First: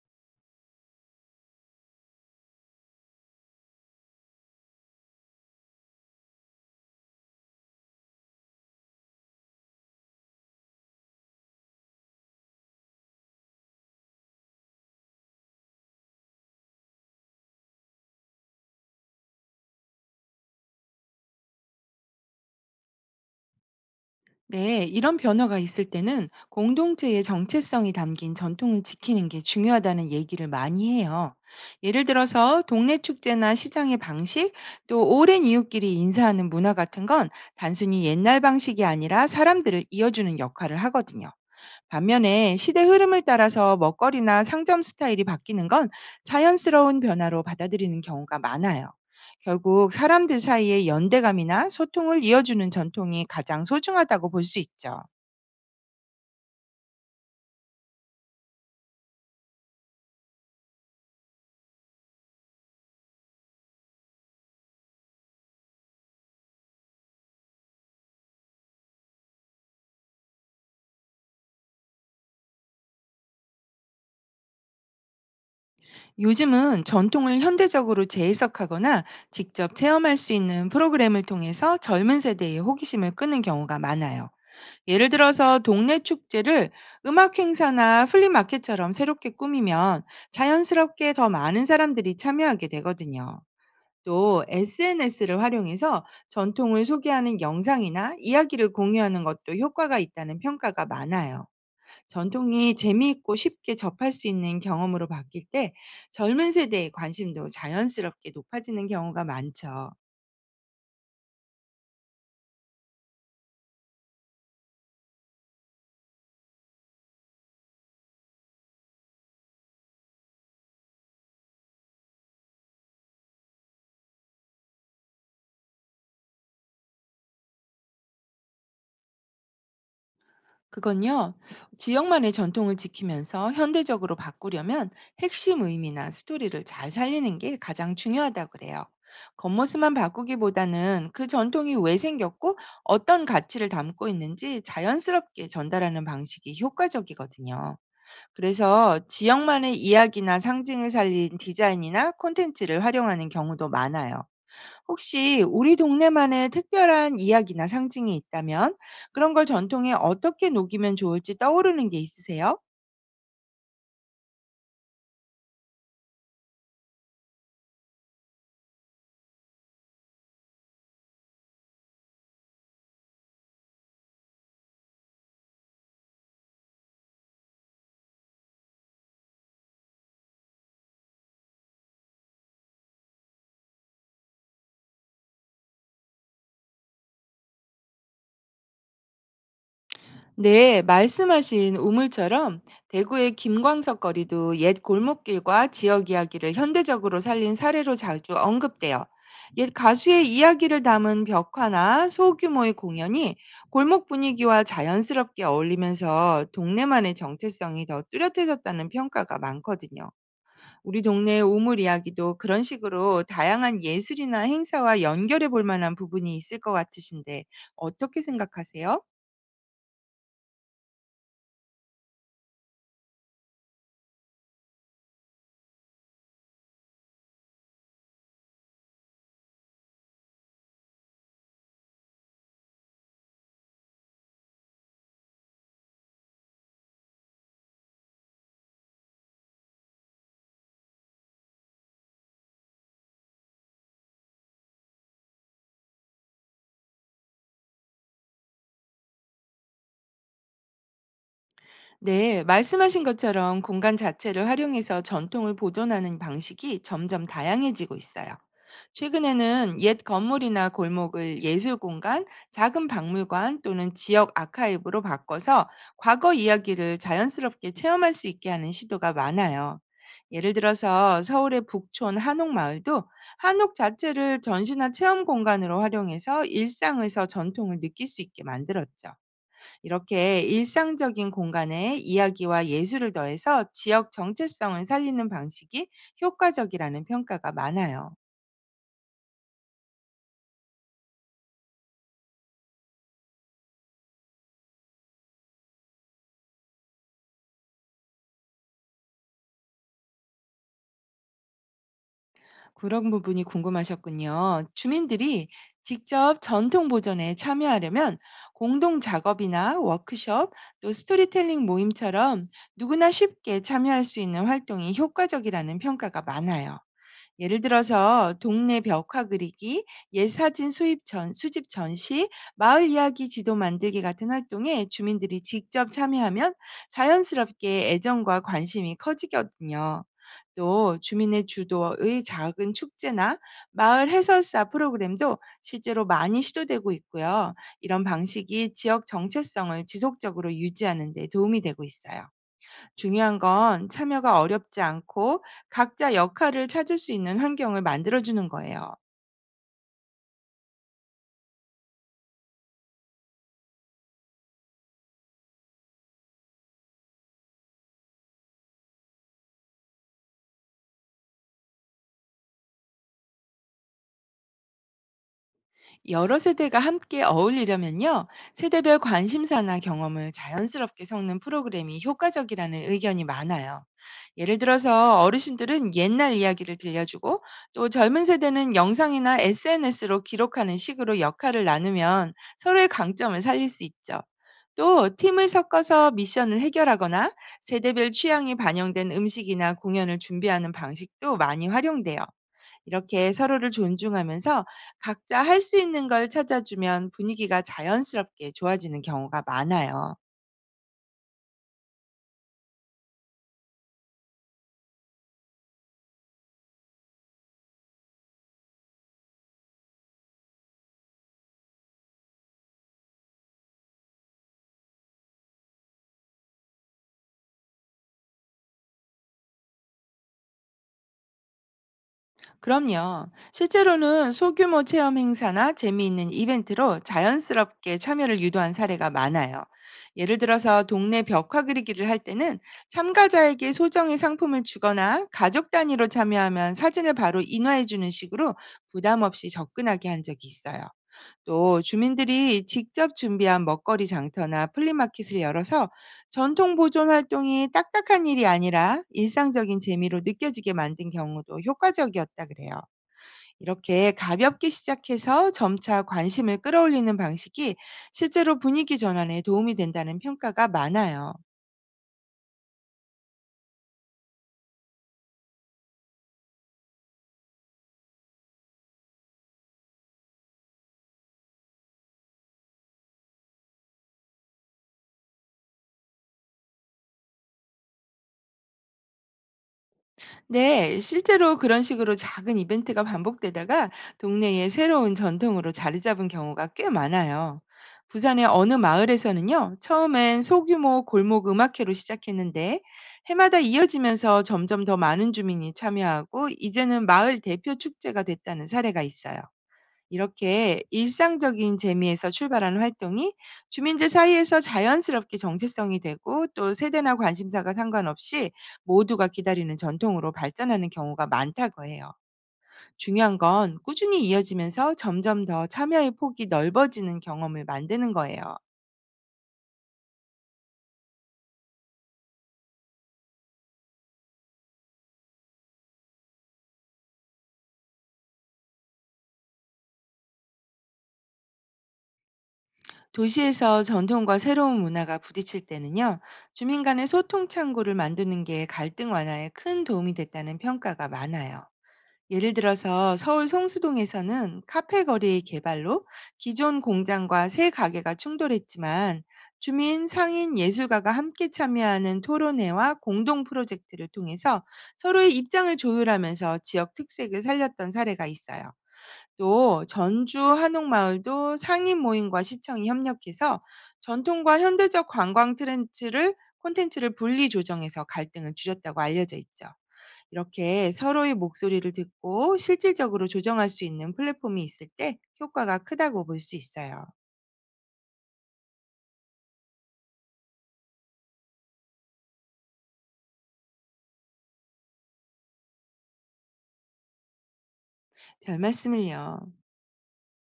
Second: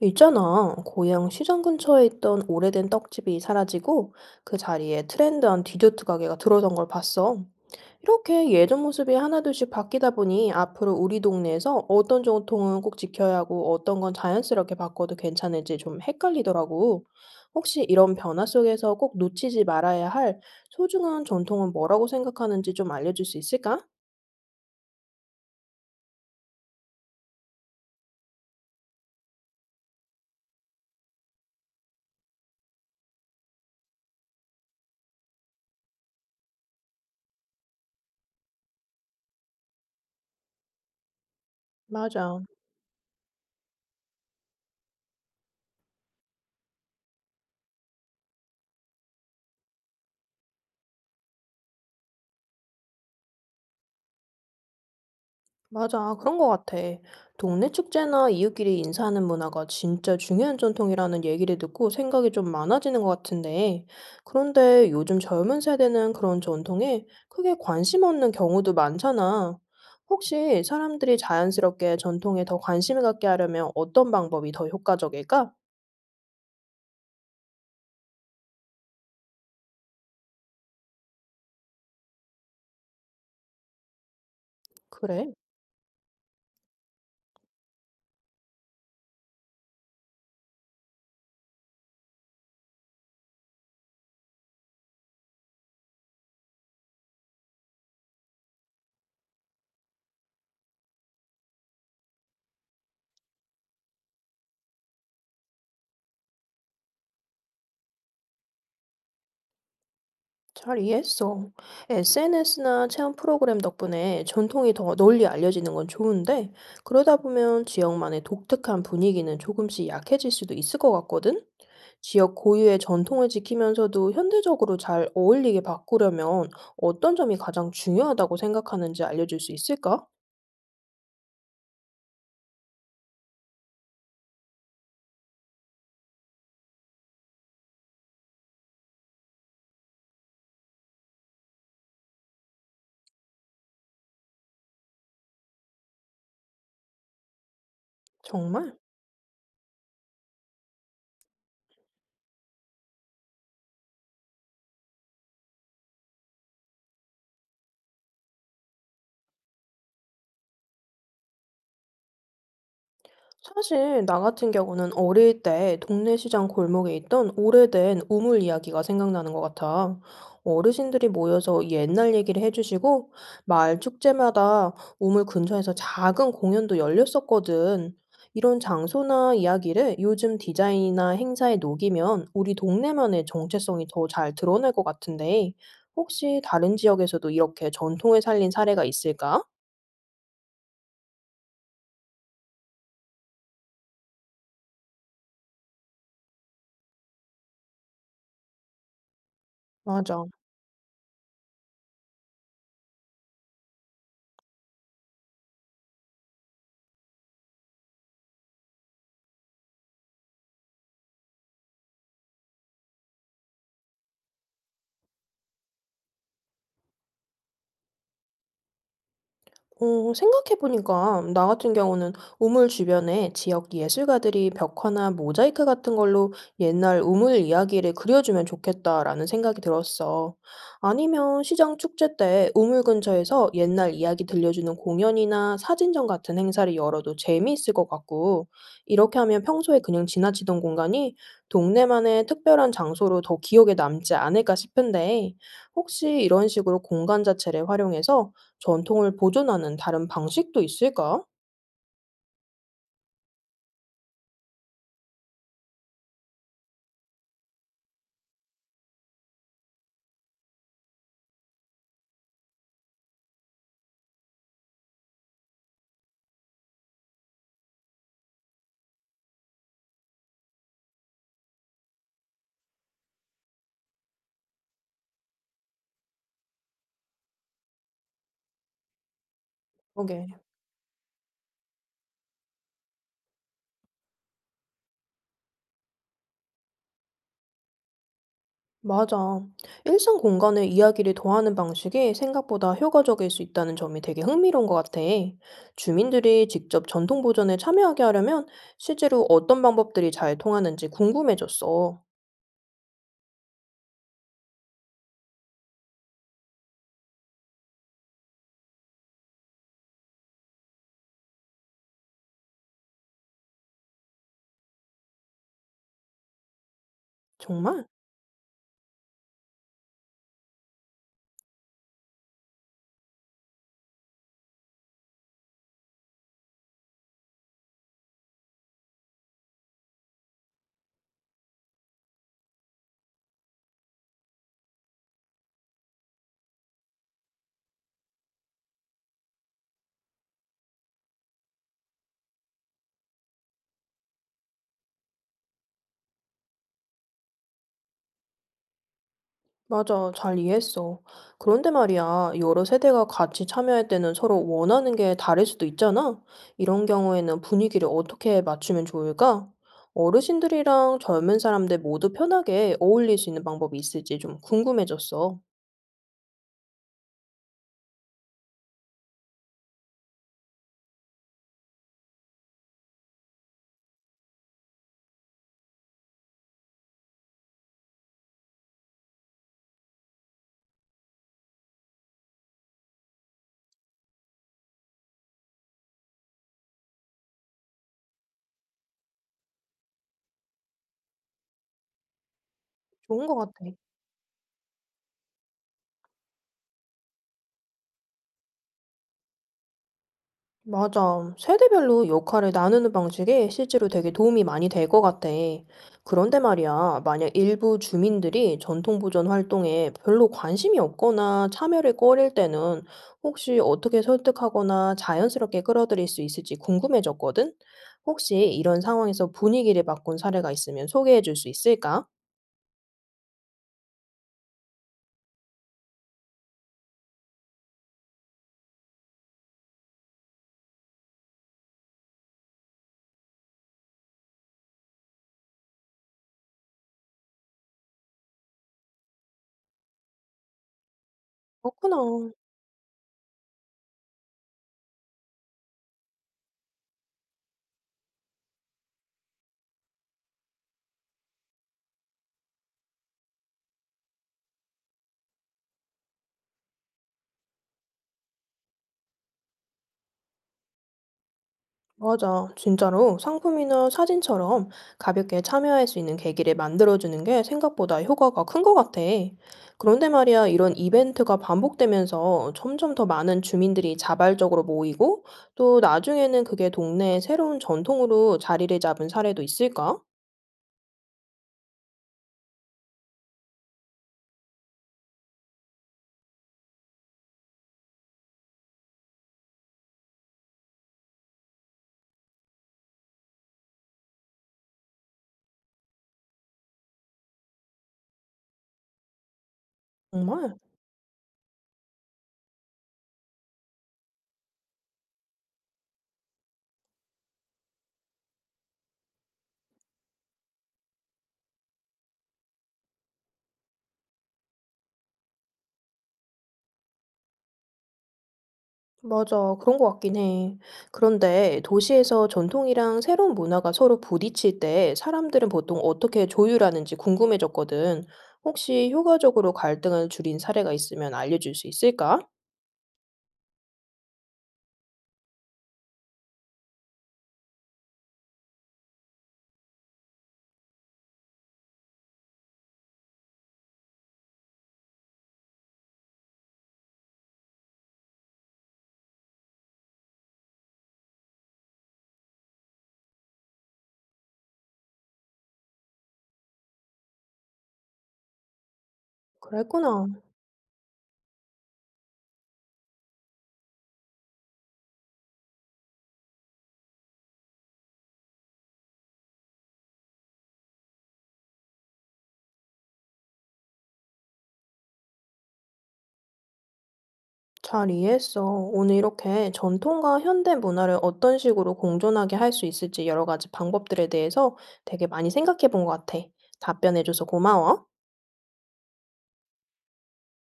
있잖아. 고향 시장 근처에 있던 오래된 떡집이 사라지고 그 자리에 트렌드한 디저트 가게가 들어선 걸 봤어. 이렇게 예전 모습이 하나둘씩 바뀌다 보니 앞으로 우리 동네에서 어떤 전통은 꼭 지켜야 하고 어떤 건 자연스럽게 바꿔도 괜찮을지 좀 헷갈리더라고. 혹시 이런 변화 속에서 꼭 놓치지 말아야 할 소중한 전통은 뭐라고 생각하는지 좀 알려줄 수 있을까? 네, 이런 변화가 있을 때는 공동체의 정체성이 담긴 전통을 지키는 게 중요하다는 얘기를 많이 해요. 예를 들어서 동네 축제나 시장의 방식, 또 오랜 이웃끼리 인사하는 문화 같은 건 단순히 옛날 방식이 아니라 사람들을 이어주는 역할을 하거든요. 맞아. 반면에 시대 흐름을 따라서 먹거리나 상점 스타일이 바뀌는 건 자연스러운 변화로 받아들이는 경우가 많아요. 결국 사람들 사이의 연대감이나 소통을 이어주는 전통이 가장 소중하다고 볼 수 있죠. 맞아, 아, 그런 것 같아. 동네 축제나 이웃끼리 인사하는 문화가 진짜 중요한 전통이라는 얘기를 듣고 생각이 좀 많아지는 것 같은데, 그런데 요즘 젊은 세대는 그런 전통에 크게 관심 없는 경우도 많잖아. 혹시 사람들이 자연스럽게 전통에 더 관심을 갖게 하려면 어떤 방법이 더 효과적일까? 요즘은 전통을 현대적으로 재해석하거나 직접 체험할 수 있는 프로그램을 통해서 젊은 세대의 호기심을 끄는 경우가 많아요. 예를 그래? 들어서 동네 축제를 음악 행사나 플리마켓처럼 새롭게 꾸미면 자연스럽게 더 많은 사람들이 참여하게 되거든요. 또 SNS를 활용해서 전통을 소개하는 영상이나 이야기를 공유하는 것도 효과가 있다는 평가가 많아요. 전통이 재미있고 쉽게 접할 수 있는 경험으로 바뀔 때 젊은 세대의 관심도 자연스럽게 높아지는 경우가 많죠. 잘 이해했어. SNS나 체험 프로그램 덕분에 전통이 더 널리 알려지는 건 좋은데, 그러다 보면 지역만의 독특한 분위기는 조금씩 약해질 수도 있을 것 같거든? 지역 고유의 전통을 지키면서도 현대적으로 잘 어울리게 바꾸려면 어떤 점이 가장 중요하다고 생각하는지 알려줄 수 있을까? 그건요, 지역만의 전통을 지키면서 현대적으로 바꾸려면 핵심 의미나 스토리를 잘 살리는 게 가장 중요하다고 그래요. 겉모습만 바꾸기보다는 그 전통이 왜 생겼고 어떤 가치를 담고 있는지 자연스럽게 전달하는 방식이 효과적이거든요. 정말? 그래서 지역만의 이야기나 상징을 살린 디자인이나 콘텐츠를 활용하는 경우도 많아요. 혹시 우리 동네만의 특별한 이야기나 상징이 있다면 그런 걸 전통에 어떻게 녹이면 좋을지 떠오르는 게 있으세요? 사실 나 같은 경우는 어릴 때 동네 시장 골목에 있던 오래된 우물 이야기가 생각나는 것 같아. 어르신들이 모여서 옛날 얘기를 해주시고 마을 축제마다 우물 근처에서 작은 공연도 열렸었거든. 이런 장소나 이야기를 요즘 디자인이나 행사에 녹이면 우리 동네만의 정체성이 더 잘 드러날 것 같은데 혹시 다른 지역에서도 이렇게 전통을 살린 사례가 있을까? 네, 말씀하신 우물처럼 대구의 김광석 거리도 옛 골목길과 지역 이야기를 현대적으로 살린 사례로 자주 언급돼요. 옛 맞아. 가수의 이야기를 담은 벽화나 소규모의 공연이 골목 분위기와 자연스럽게 어울리면서 동네만의 정체성이 더 뚜렷해졌다는 평가가 많거든요. 우리 동네 우물 이야기도 그런 식으로 다양한 예술이나 행사와 연결해 볼 만한 부분이 있을 것 같으신데 어떻게 생각하세요? 생각해 보니까 나 같은 경우는 우물 주변에 지역 예술가들이 벽화나 모자이크 같은 걸로 옛날 우물 이야기를 그려주면 좋겠다라는 생각이 들었어. 아니면 시장 축제 때 우물 근처에서 옛날 이야기 들려주는 공연이나 사진전 같은 행사를 열어도 재미있을 것 같고, 이렇게 하면 평소에 그냥 지나치던 공간이 동네만의 특별한 장소로 더 기억에 남지 않을까 싶은데, 혹시 이런 식으로 공간 자체를 활용해서 전통을 보존하는 다른 방식도 있을까? 네, 말씀하신 것처럼 공간 자체를 활용해서 전통을 보존하는 방식이 점점 다양해지고 있어요. 최근에는 옛 건물이나 골목을 예술 공간, 작은 박물관 또는 지역 아카이브로 바꿔서 과거 이야기를 자연스럽게 체험할 수 있게 하는 시도가 많아요. 예를 들어서 서울의 북촌 한옥 마을도 한옥 자체를 전시나 체험 공간으로 활용해서 일상에서 전통을 느낄 수 있게 만들었죠. 그러게. 이렇게 일상적인 공간에 이야기와 예술을 더해서 지역 정체성을 살리는 방식이 효과적이라는 평가가 많아요. 맞아. 일상 공간에 이야기를 더하는 방식이 생각보다 효과적일 수 있다는 점이 되게 흥미로운 것 같아. 주민들이 직접 전통 보존에 참여하게 하려면 실제로 어떤 방법들이 잘 통하는지 궁금해졌어. 그런 부분이 궁금하셨군요. 주민들이 직접 전통 보존에 참여하려면 공동 작업이나 워크숍, 또 스토리텔링 모임처럼 누구나 쉽게 참여할 수 있는 활동이 효과적이라는 평가가 많아요. 예를 정말? 들어서 동네 벽화 그리기, 예사진 수입 전, 수집 전시, 마을 이야기 지도 만들기 같은 활동에 주민들이 직접 참여하면 자연스럽게 애정과 관심이 커지거든요. 또 주민의 주도의 작은 축제나 마을 해설사 프로그램도 실제로 많이 시도되고 있고요. 이런 방식이 지역 정체성을 지속적으로 유지하는 데 도움이 되고 있어요. 중요한 건 참여가 어렵지 않고 각자 역할을 찾을 수 있는 환경을 만들어 주는 거예요. 맞아, 잘 이해했어. 그런데 말이야, 여러 세대가 같이 참여할 때는 서로 원하는 게 다를 수도 있잖아? 이런 경우에는 분위기를 어떻게 맞추면 좋을까? 어르신들이랑 젊은 사람들 모두 편하게 어울릴 수 있는 방법이 있을지 좀 궁금해졌어. 여러 세대가 함께 어울리려면요, 세대별 관심사나 경험을 자연스럽게 섞는 프로그램이 효과적이라는 의견이 많아요. 예를 들어서 어르신들은 옛날 이야기를 들려주고 또 젊은 세대는 영상이나 SNS로 기록하는 식으로 역할을 나누면 서로의 강점을 살릴 수 있죠. 또 팀을 섞어서 미션을 해결하거나 세대별 취향이 반영된 음식이나 공연을 준비하는 방식도 많이 활용돼요. 좋은 이렇게 것 같아. 서로를 존중하면서 각자 할 수 있는 걸 찾아주면 분위기가 자연스럽게 좋아지는 경우가 많아요. 맞아. 세대별로 역할을 나누는 방식이 실제로 되게 도움이 많이 될 것 같아. 그런데 말이야, 만약 일부 주민들이 전통보존 활동에 별로 관심이 없거나 참여를 꺼릴 때는 혹시 어떻게 설득하거나 자연스럽게 끌어들일 수 있을지 궁금해졌거든? 혹시 이런 상황에서 분위기를 바꾼 사례가 있으면 소개해 줄 수 있을까? 그럼요. 실제로는 소규모 체험 행사나 재미있는 이벤트로 자연스럽게 참여를 유도한 사례가 많아요. 예를 들어서 동네 벽화 그리기를 할 때는 참가자에게 소정의 상품을 주거나 가족 단위로 참여하면 사진을 바로 인화해주는 식으로 부담 없이 접근하게 한 적이 있어요. 또 그렇구나. 주민들이 직접 준비한 먹거리 장터나 플리마켓을 열어서 전통 보존 활동이 딱딱한 일이 아니라 일상적인 재미로 느껴지게 만든 경우도 효과적이었다 그래요. 이렇게 가볍게 시작해서 점차 관심을 끌어올리는 방식이 실제로 분위기 전환에 도움이 된다는 평가가 많아요. 맞아. 진짜로 상품이나 사진처럼 가볍게 참여할 수 있는 계기를 만들어주는 게 생각보다 효과가 큰 것 같아. 그런데 말이야, 이런 이벤트가 반복되면서 점점 더 많은 주민들이 자발적으로 모이고, 또 나중에는 그게 동네의 새로운 전통으로 자리를 잡은 사례도 있을까? 네, 실제로 그런 식으로 작은 이벤트가 반복되다가 동네의 새로운 전통으로 자리 잡은 경우가 꽤 많아요. 부산의 어느 마을에서는요, 처음엔 소규모 골목 음악회로 시작했는데, 해마다 이어지면서 점점 더 많은 주민이 참여하고, 이제는 마을 대표 축제가 됐다는 사례가 있어요. 정말? 이렇게 일상적인 재미에서 출발하는 활동이 주민들 사이에서 자연스럽게 정체성이 되고 또 세대나 관심사가 상관없이 모두가 기다리는 전통으로 발전하는 경우가 많다고 해요. 중요한 건 꾸준히 이어지면서 점점 더 참여의 폭이 넓어지는 경험을 만드는 거예요. 맞아. 그런 것 같긴 해. 그런데 도시에서 전통이랑 새로운 문화가 서로 부딪힐 때 사람들은 보통 어떻게 조율하는지 궁금해졌거든. 혹시 효과적으로 갈등을 줄인 사례가 있으면 알려줄 수 있을까? 도시에서 전통과 새로운 문화가 부딪힐 때는요, 주민 간의 소통 창구를 만드는 게 갈등 완화에 큰 도움이 됐다는 평가가 많아요. 예를 들어서 서울 성수동에서는 카페 거리 개발로 기존 공장과 새 가게가 충돌했지만 주민, 상인, 예술가가 함께 참여하는 토론회와 공동 프로젝트를 통해서 서로의 입장을 조율하면서 지역 특색을 살렸던 사례가 있어요. 또 그랬구나. 전주 한옥마을도 상인 모임과 시청이 협력해서 전통과 현대적 관광 트렌드를 콘텐츠를 분리 조정해서 갈등을 줄였다고 알려져 있죠. 이렇게 서로의 목소리를 듣고 실질적으로 조정할 수 있는 플랫폼이 있을 때 효과가 크다고 볼 수 있어요. 잘 이해했어. 오늘 이렇게 전통과 현대 문화를 어떤 식으로 공존하게 할 수 있을지 여러 가지 방법들에 대해서 되게 많이 생각해 본 것 같아. 답변해줘서 고마워. 별 말씀을요.